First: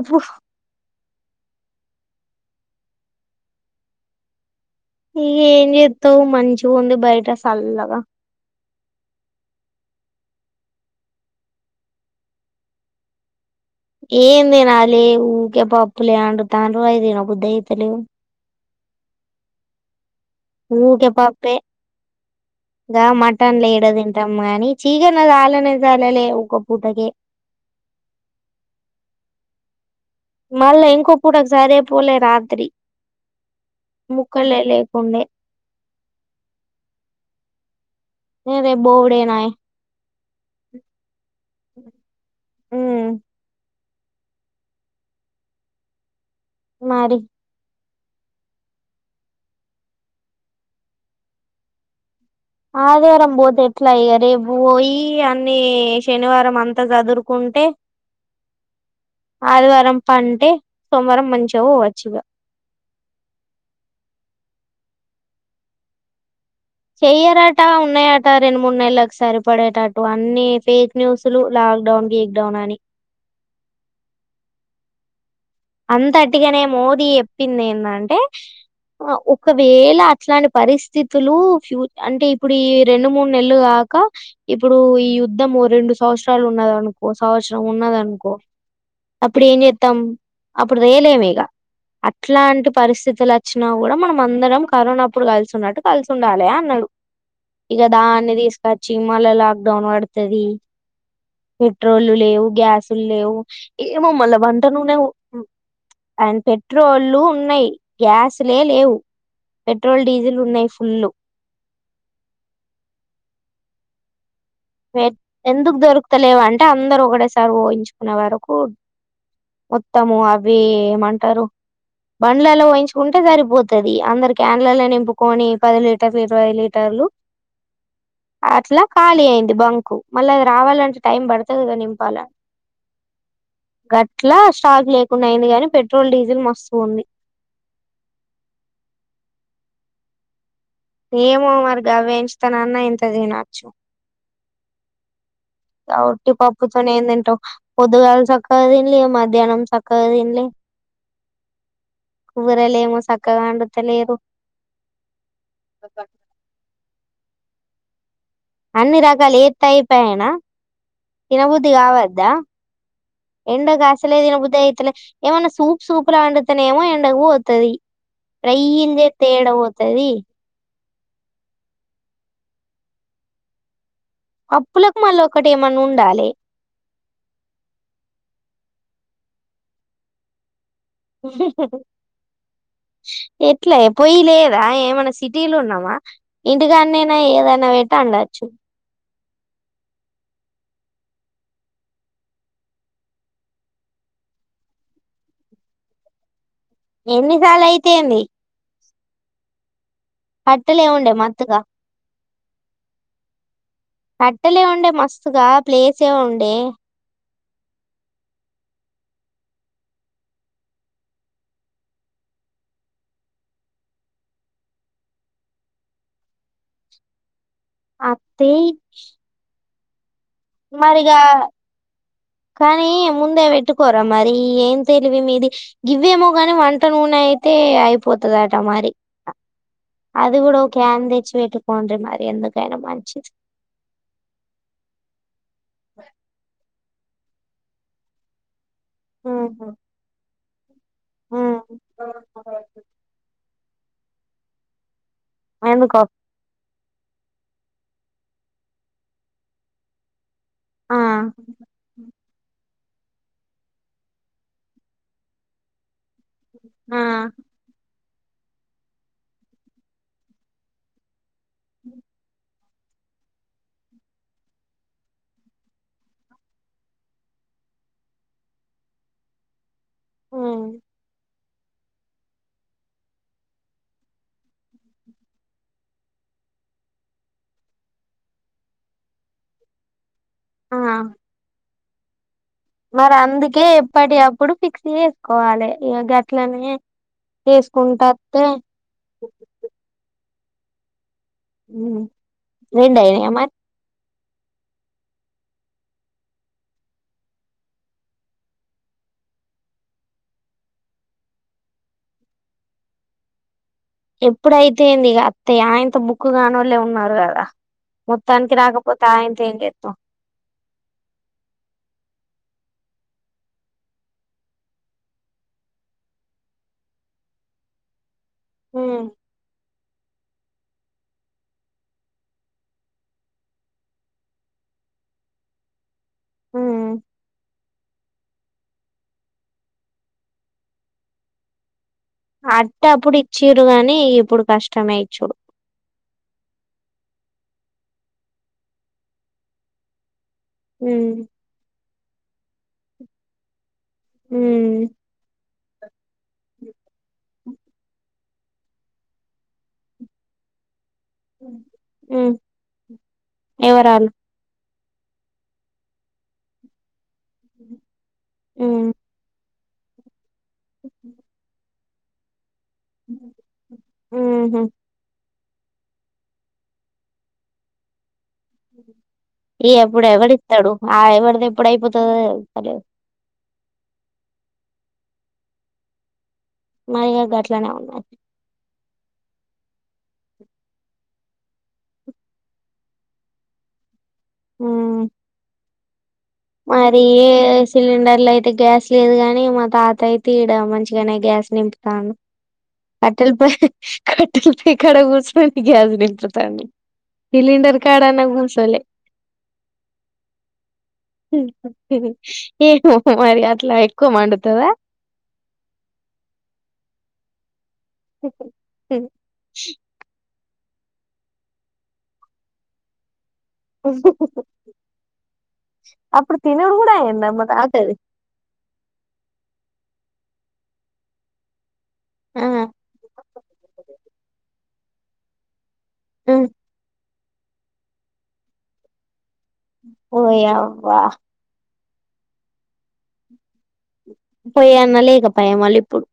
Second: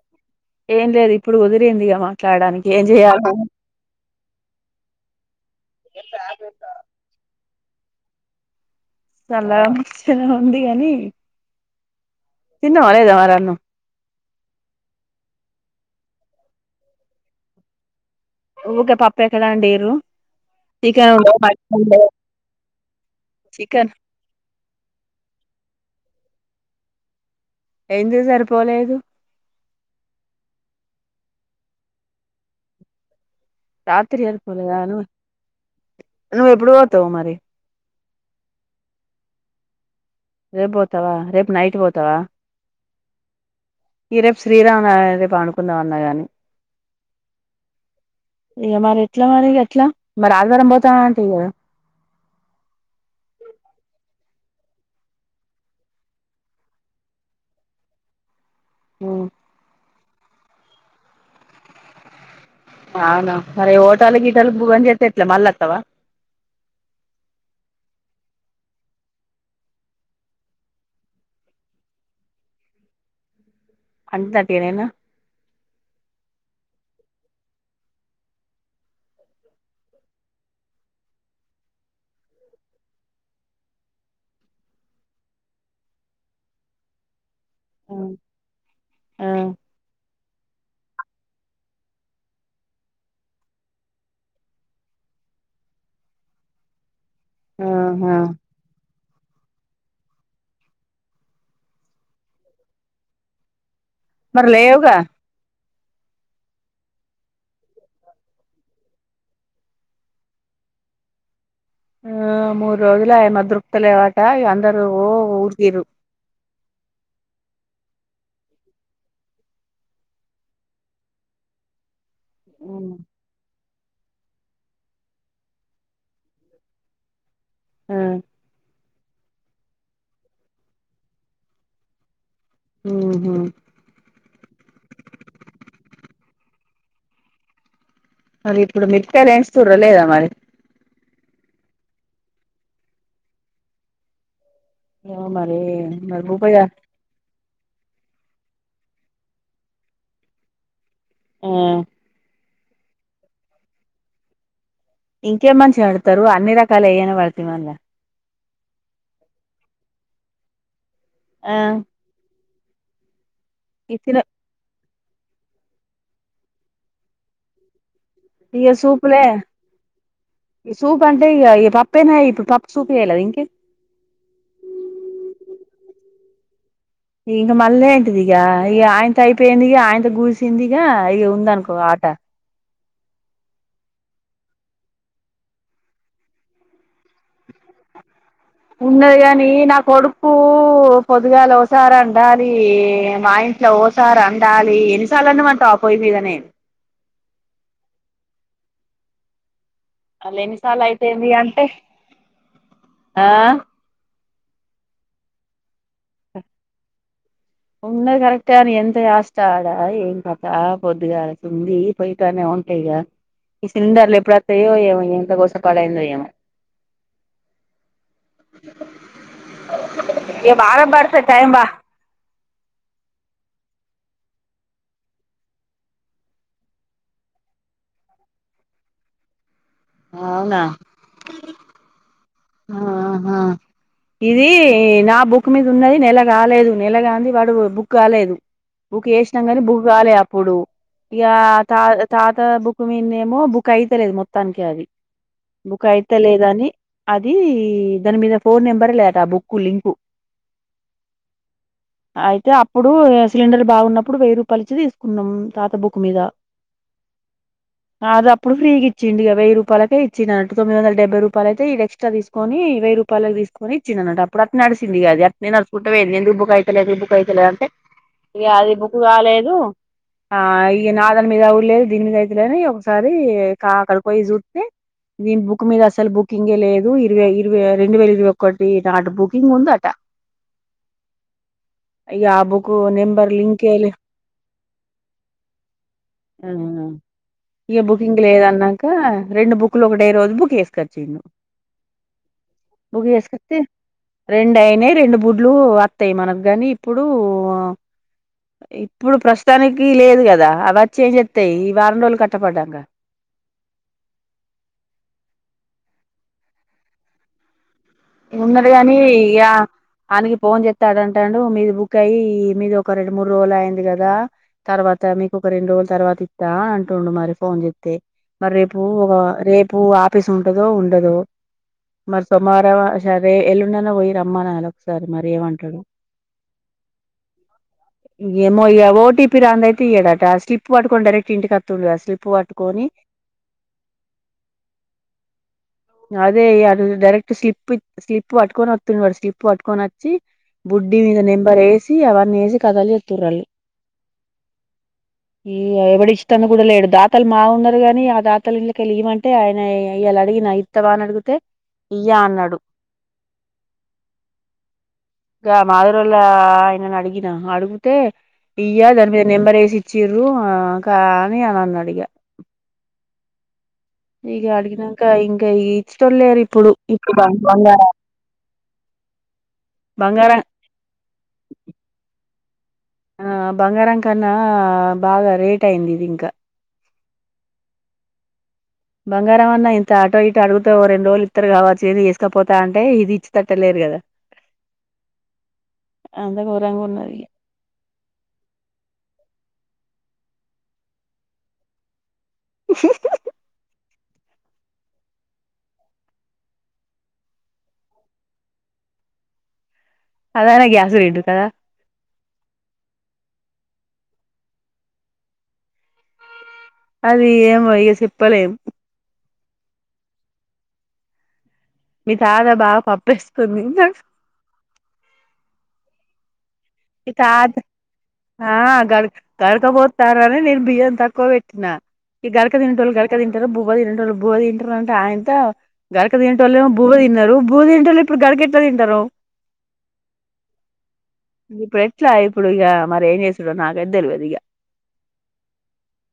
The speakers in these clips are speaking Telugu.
అబ్బో ఏమ్ లేదు ఇప్పు ఇప్పుడు కుదిరిందిగా మాట్లాడడానికి ఏం చెయాలి మనం ఏం చేత్తావు మంచి గా వుండు బయట చల్లాగా చల వచ్చిన ఉంది కాని తిన్నావ లేదారా అన్నం ఏం తినాలేవు ఊకే పప్పులే వండు తాండరు అవి తినబుద్ది అయితలేవు ఊకే పప్పే ఎక్కద వండిరు ఊరికే పప్పే గా మటన్ లేడ చికెన్ తింటాము అనీ చికెన్ వాల్లనే జాలలే ఒక్కపూటకే ఎందుకు సరిపోలేదు మళ్ళా ఇంకో పూటకి సరేపోలే రాత్రి రాత్రి అర్ ముక్కలే పోలే [unintelligible] ను లేకుండే ను ఎప్పుడు పొతావు మరి నిను రేపు బోవుడే నే రేపు పోతావా రేపు నైట్ పోతావా ఉమ్ ఈ రేపు శ్రీరాంనవమి రేపు అండుకుందాం అన్నా గాని మరి ఇక మరి ఎట్లా మరి ఇ ఎట్లా మరి ఆదివారం పోతానంటివి కదా ఆదివారం పోతే ఎట్లా ఇగ రేపు పోయి అన్ని శనివారం అంతా సదురుకుంటే ఆదివారం పంటె సోమవారం మంచిగా పో వచ్చు ఇగ అవునా అరే ఓటాలు గ ఇటాలు బగజ అస్త ఎట్లే మళ్ళ అత్తవా చెయ్యరట ఉన్నాయట రెండు మూడు నెలలకు సరిపడేటటు అన్ని ఫేక్ న్యూస్లు లాక్డౌన్ గేక్ డౌన్ అని అంత [unintelligible] అంత అట్టిగానే మోదీ చెప్పింది ఏందంటే ఒకవేళ అట్లాంటి పరిస్థితులు ఫ్యూ అంటే ఇప్పుడు ఈ రెండు మూడు నెలలు కాక ఇప్పుడు ఈ యుద్ధం రెండు సంవత్సరాలు ఉన్నదనుకో అవసరం ఉన్నదనుకో ఆ అప్పుడ ఏం చెత్తమ్ అప్పుడు తెలేము ఇక అట్లాంటి పరిస్థితులు వచ్చినా కూడా మనం అందరం కరోనాప్పుడు కలిసి ఉన్నట్టు కలిసి ఉండాలి అన్నాడు ఇక ఆహా దాన్ని తీసుకొచ్చి మళ్ళ లా డౌన్ పడుతది పెట్రోల్ లేవు గ్యాసులు లేవు ఏమో మళ్ల మరి వంట లేవుగా నూనె అడ్ పెట్రోలు ఉన్నాయి గ్యాస్లే లేవు పెట్రోల్ డీజిల్ ఉన్నాయి ఫుల్లు ఆ మురు రోజులు ఆయ దొరుక్తలెవట ఎందుకు దొరుకుతలేవ అంటే అందరూ ఒకడే కారు వోయించుకునే వరకు మొత్తము అవి ఏమంటారు బండ్లలో పోయించుకుంటే సరి పోద్ది తది అందరు క్యాన్లల నింపుకొని పది లీటర్లు ఇరవై లీటర్లు ఆ ఆట్లా ఖాళీ అయింది బంకు మళ్ళీ అది రావాలంటే టైం పడుతది కదా నింపాల మ్ హ అట్లా స్టాక్ లేకుండా అయింది కానీ పెట్రోల్ డీజిల్ మస్తు ఉంది మరి ఇప్పుడు వేయిస్తున్నారలేదా మరి ఏమో మరిగా వేయించతానన్న ఇంత తినొచ్చు ఏమో మరి మరి ఉట్టి భూపయ్య పప్పుతోని ఏం తింటావ్ పొద్దుగాల సక్కగా తినలే మధ్యానం సక్కగా తినలే ఆ కూరలేమో సక్కగాండతలేదు ఇంకేం మంచిగా వండుతారు అన్ని రకాల యయ్యని వాళ్లు మా [inaudible] అన్ని రకాలు ఏస్తే అయిపాయనా ఆ తినబుద్ది కావద్దా ఎండగకాస్తలే ఇచ్చిన తిన బుద్ది అయితలే ఏమన్నా సూప్ సూప్ లా వండుతనేమో ఎండగ పోతది. ఇక సూపులే రయ్యింజెత్తే ఏడకబోతది. ఈ సూప్ అంటే ఇగా ఈ పప్పేనా ఇప్పుడు పప్పు సూప్ యెయలేదు ఇంకేం. అప్పులకు మల్లోకటేమన్నుండలే. ఇగమల్లేంటిదిగా ఇగ ఆయనతో ఐపోయిందిగా అందిగుడిసింది. యా ఇగవుందనుకో ఆటా. ఎట్లాఏ పోయీ లేదా ఏమైనా సిటీలు ఉన్నామా ఇంటికాన్నైనా ఏదైనా పెట్టా వాండ్. ఉన్నది గాని నా కొడుకూ. పొదుగాల ఓసారి అండాలి మా ఇంట్లో ఓసారి అండాలి ఎన్నిసార్లు వొండమంటావ్ పోయిమీదనే. ఎన్ని. అలేనిసర్లైతే ఉండే ఏందీ మత్తుగా అంటే ఆ. టెల్లిగాఉండే మస్తుగా. ప్లేస్ ఏవ ఉండే. ఉన్నది కరెక్టే అని ఎంత చేస్తా ఆడా ఏం కదా పొద్దుగాలకుంది పోయిటనే ఉంటాయ్ గా ఈ సిలిండర్లు ఎప్పుడత్తాయో ఏమో ఎంత కోస పడైందో ఏమో. అతీ. అవు ఏ బారంపడతత్ టైమ్ బా. కానీ ముందే వెట్టుకోరా మరీ ఏం తెలివి మీది గివ్వేమో గాని. అది గూడ అవునా ఓ కాన్దేచ్పెట్కొండి మరి. మంచిది ఆహా ఇది నా బుక్ మీద ఉన్నది నెల రాలేదు. దూ నెలగాంది వాడు బుక్ కాలేదు. బుక్చేషణంగాని ఆహా బుక్ గాలే. ప్పుడు. ఇగా తా తాత బుక్ మీనేమో బుక్. కైతలేదు మొత్తానికి అది. ఎందుకో బుకైతలేదని. అధీ దాన్మీదా ఫోన్ నెంబర్ లేటా బుకు లింకు. ఆ అయితే ప్పుడు చెంద్రబాబున్నపుడు వెయ్యి రూపాయలిచ్చి ధీసుకున్నాం తాత బుక్కు మీద. ఆ. నాదప్పుడు ఫ్రేగిచిండుగద వెయ్యరుపయలకే ఇచ్చినాట్ తొమ్మిదొందల డెబ్బై రూపాయలైతే. తా దీస్కొని. వెయ్యిూరూపాయలక్ దీస్కొని ఇచ్చినానంట అప్పుడు అట్నే నడిసిందిగా అట్నే నడుపుకుంటాఇగ ఎందుకు బుక్ బుకైతలేదు బుకైతలేదు అంటే ఇక అది బుక్ కాలేదు. ఆ ఉమ్, ఇ నాదల మీద. లేదు దీని మీద అయితలేదని ఒకసారి కా అక్కడ పోయి సూత్తే దీని బుక్ మీద అసలు బుకింగే లేదు. రెండు ఇరవై ఇరవై రెండు వేల ఇరవై ఒకటి నాటి బుకింగ్ ఉందట. ఆ అయ్యా ఆ బుక్ మరి నెంబర్ అందుకే లింకే లే ఎప్పటియి అప్పుడు ఫిక్స్ చేసుకోవాలె. ఇగ ఆ గట్లనే ఇగ చేసుకుంట బుకింగ్ అత్తే చేసుకచ్చిండు. హుహ్ రెండయినయా మరి. రెండు అయినయి రెండు బుడ్లు వత్తయి మనకు గాని. ఇప్పుడు ఇప్పుడు ప్రస్తుతానికి లేదు కదా అవచ్చి ఏం చెత్తయి ఈ వారం రోజులు కట్టపడ్డాంక. ఎప్పుడైతే ఎంది ఇగ అత్తయి. అయింత బుక్కు కానోళ్లే ఉన్నరు కదా. మొత్తానికి ఉన్నది కాని రాకపోతే ఇగ ఆయనతో ఏం చేత్తం ఆనికి ఫోన్ చెత్తే ఆడంటాడు మీది బుక్ అయ్యి మీది ఒక రెండు మూడు రోజులు అయింది కదా, తర్వాత మీకు ఒక రెండు రోజుల తర్వాత ఇత్తా అంటుండు మరి ఫోన్ చెత్తే. మరి రేపు ఉమ్ ఒక రేపు ఆపీస్ ఉంటదో ఉండదో మరి సోమవారం సరే ఎల్లుండి అన్నా పోయి రమ్మానాలే ఒకసారి మరి ఏమంటడు. ఉమ్ ఏమో ఇగా ఓటీపీ రాందైతే ఇయడట స్లిప్ పటుకొని డైరెక్ట్ ఇంటికి అత్తుండు కావచ్చు. అట్టప్పుడు ఇచ్చిర్రు గాని ఇప్పుడు కష్టమే ఇచ్చుడు. అదే అటు డైరెక్ట్ స్లిప్ స్లిప్ పటుకొని వత్తుండు వాడు స్లిప్ పట్టుకొని అచ్చి బుడ్డి ఉమ్ మీద నెంబర్ ఎసి అవన్నీ ఎసి కథలు చెత్తురు ఆళ్ళు. ఉమ్ ఇగ ఎవడు ఇష్టందుకు కూడా లేడు దాతలు మా ఉన్నరు కాని ఆ దాత అవతల ఇళ్లకెల్లి ఇయమంటే ఆయన ఇయలా అడిగిన ఇత్త ఇత్తవా అని అడిగితే ఇయ్యా అన్నడు. ఎవరాల్లు. గా మాధరోల్లా ఆయనను అడిగి నా అడుగుతే ఇయ్యా ఉమ్ దాని మీద నెంబర్ ఎసి ఇచ్చిర్రు. రు కానీ అని అన్నడు. ఇగా [inaudible] ఇగా ఉహు అడిగినంకా ఇం గా ఇచ్చేటోల్లు లేరు ఇప్పుడు. ఇప్పుడు బంగారం ఈ ఎప్పుడు ఎవడు బంగారం ఇత్తడు. ఆ ఎవరిది ఎప్పుడు అయిపోతదో [inaudible] అదే ఆ బంగారం కన్నా బాగా రేట్ అయింది ఇది ఇంకా. మరి ఇగ గట్లనే ఉన్నది. బంగారం అన్నా ఇంత ఆటో ఇటో అడుగుతే ఓ రెండు రోజులు ఇత్తరు కావచ్చు. ఇది ఎసుకపోతా అంటే ఇది ఇచ్చేతట్టులేరు కదా. హ్ అంత ఘోరంగా మరి ఉన్నది ఏ ఇగ సిలిండర్ల అయితే గ్యాస్ లేదు గాని మా తాత అయి తీడ మంచిగానే గ్యాస్ నింపుతాను అటల్ ప కట్టెల పొయ్యి కాడ కూర్చొని గ్యాస్ నింపుతాండు సిలిండర్ కాడన్నా కూసోలె అదనగ్య హు హుం టివి ఏమో మరి అట్లా ఎక్కువ మండుతదా అది ఏం యేసిప్పలేం చెి మీ తాత బాగ పప్పేస్ [unintelligible] అప్పుడు తినుడు కూడా ఇ అయిందా మా తాత్ తాతది ఆ గడు గడుక బో తారనే నేను బియ్యం తక్కువ పెట్టినా ఈ ఆ గడక తినేటోళ్ళు గడక తంటారు బువ్వ తినేటోళ్ళు బువ్వ తిన్ ట్ర్ అంటే ఆయనతో గడక తింటోళ్ళేమో బువ్వ తిన్నారు బువ్వ తినేటోళ్ళు ఇప్పుడు గడకెట్ల తింటారు ఓయ్ అవ్వ ఇప్పుడు ఎట్లా ఇప్పుడు ఇగ మరి ఏం చేస్తదో నాకు పోయి అన్న లేకపోయా మల్లి ఇప్పుడు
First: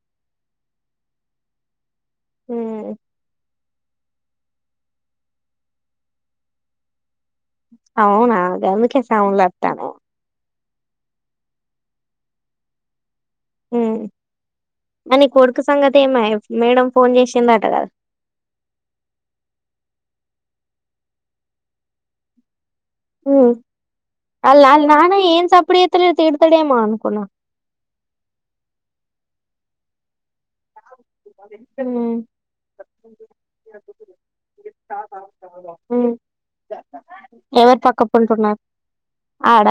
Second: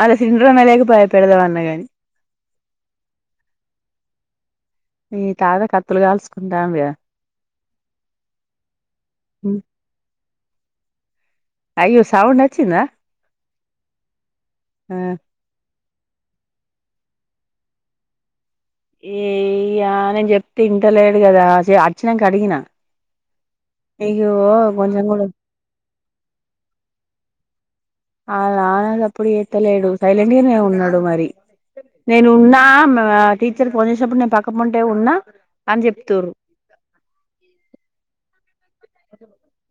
వాళ్ల సిండ్రు అన్న లేకపోయ పెడదామన్నా గాని హుమ్ మీ తాత కత్తులు కాల్సుకుంటాండుగా అవునా గవెట్లా టౌన్లత్తానేమో అయ్యో సౌండ్ వచ్చిందా హు ఆ మనీ కొడుకు సంగతేమాయె మేడం ఫోన్ చేసిందట కదా ఏ ఇయ నేను చెప్తే వింటలేడు కదా అచ్చినంక అడిగిన హు నీకు ఆళ్ల ఆళ్ల కొంచెం నాన్న కూడా ఏం సప్పుడు చేస్తలేడు తిడతాడేమా అనుకున్నా వాళ్ల నాన్న సప్పుడు చేతలేడు సైలెంట్ గానే ఉన్నడ్ డు మరి ఉమ్ నేను ఉన్నా మేం అ టీచర్ ఫోన్ చేసినప్పుడు నేను పక్క పొంటే ఉన్నా అని ఉమ్. చెప్తుర్రు ఎవరు పక్క పొంటి ఉన్న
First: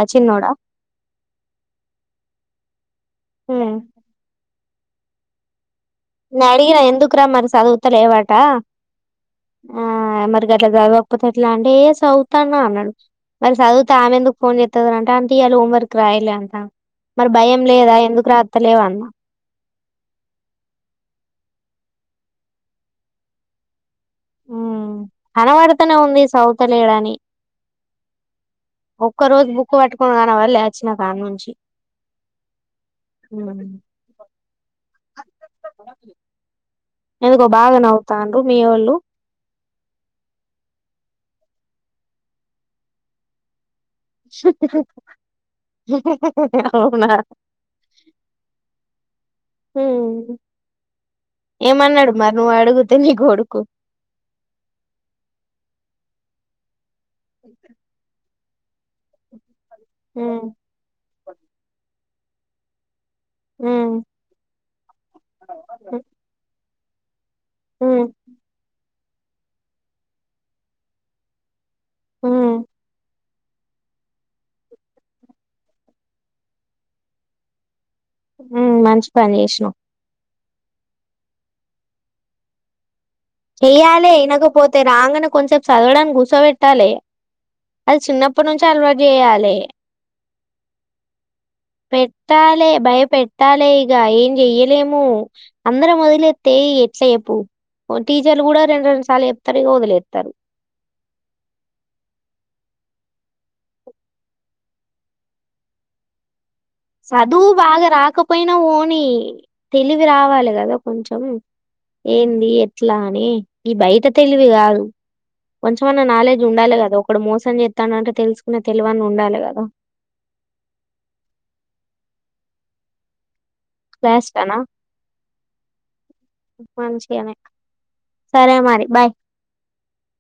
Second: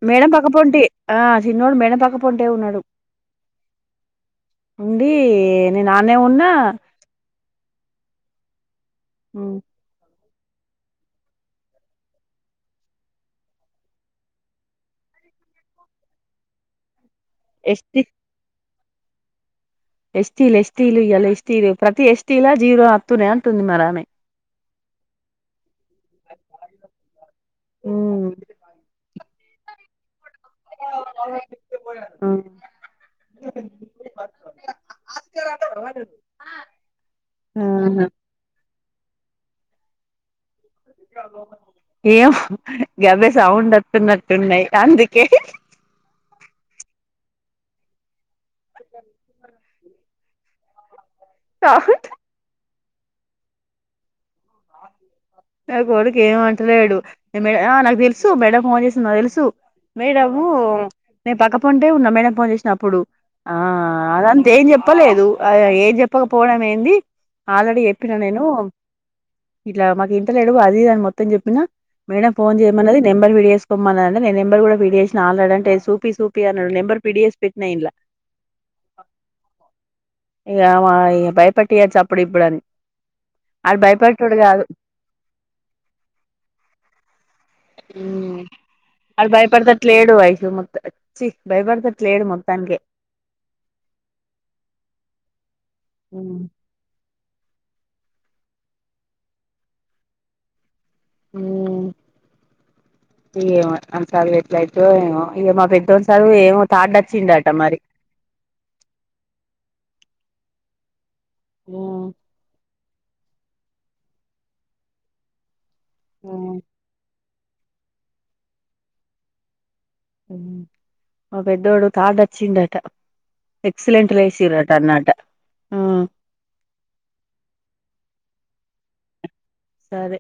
మేడం పక్కపొంటి ఆ చిన్నోడు మేడం పక్కపొంటే ఉన్నాడు ఉమ్. ఉండి నేను ఆన్నే నేన్ ఉన్నా అడిగా ఎందుకురా మరి స్కూ చదువుతలేవట ఆ అన్నారు గట్లా చదవకపోతే ఎట్లా అంటే ఏ చదువుతాన్నా అన్నాడు మరి చదువుతా ఆమె ఎందుకు ఫోన్ చేస్తది రా అంటే గాంకి ఇయాల హోంవర్క్ రాయలే అంట మరి భయం లేదా ఎస్టీ ఎందుకు రాతా లెవా అన్న ఎస్టీలు ఎస్టీలు ఇలా ఎస్టీలు ప్రతి ఎస్టీలా జీరో వత్తున్నాయి అంటుంది మరి ఆమె అలావరుతనే వదిలేసా సదువుతాలేడు అని ఊ ఒక్కరోజు బుక్కు పట్టుకోగా కనభలే వచ్చిన కాడి నుంచి ఆ ఎందో బాగా ఆహా నవ్వుతానర్లు మీ వొళ్ళు ఎమో గవే సౌండ్ చెప్పు వత్తున్నట్టున్నయి అందుకే చెప్పు హహహ్హా అవునా హ్మ్మ్ ఏమన్నాడు మరి నువ్వు అడుగు పెళ్ళికొడుకు నా కోడుకు ఏమి అంటలేడు ఆ నాకు తెలుసు మేడం ఫోన్ చేసింది నాకు తెలుసు ఉమ్ మేడము నేను పక్కపంటే ఉన్నా మేడం ఫోన్ చేసినప్పుడు ఆ ఉమ్ అదంతా ఏం చెప్పలేదు ఏం చెప్పకపోవడంమే ఏంది ఆల్రెడీ ఉమ్ చెప్పిన నేను ఇట్లా మాకు ఇంటి లేదు అది అని మొత్తం చెప్పినా మేడం ఉమ్ ఫోన్ చేయమన్నది నెంబ్ నెంబర్ ఫీడ్ చేసుకోమన్నాడు ఆ నేను నెంబర్ కూడా ఫీడ్ చేసినా ఆల్రెడీ అంటే ఆ సూపీ సూపీ అన్నాడు నెంబర్ ఫీడ్ చేసి పెట్టినా ఈడ్ల మంచి పని చేశిన్నావు ఇగ ఇగ బయపెట్టియొచ్చు అప్పుడు ఇప్పుడు అని ఆడు చేయా భయపడేటోడు కాదు వినకపోతే రాంగనే కొంసేపు చదవడానికి కూర్చోపెట్టాలె అది చిన్నప్పటి నుంచి అలవాటు ఆడు చేయాలి భయపడతట్లేడు ఐషు మొత్తం చి భయపడతట్లేడు మొత్తానికి పెట్టాలి భయపట్టాలి ఇగ ఏం చెయ్యలేము ఆంద్ర మొదలే మ్మ్ తే ఎట్లా ఎప్పు [unintelligible] పు టీచర్లు కూడా రెండు రెండు సార్లు చెప్తారు ఇగా వదిలేత్తరు మ్ ఏమో వాని సదువు ఎట్ల అయితదో ఏమో ఇగా మా పెద్దోని సదువు ఏమ చదువు బాగా రాకపోయినా వోని తెలి వి రావాలి కదా కొంచెం ఉ ఉమ్ ఏంది ఎ అట్ల అని ఈ బయట తెలివి కాదు కొంచంమన్నా నాలెడ్జ్ ఉండాలి కదా ఒక్కడు మోస చేత్తాండు అంటే తెలుసుకునే తెలివి అన్న ఉండాలి కదా మా పెద్దోడు థర్డ్ వచ్చిండట ఎక్సిలెంట్ లా వేస్ట్ అనా వేసింలట అన్నాట మంచిగానే సరే మరి బాయ్ సరే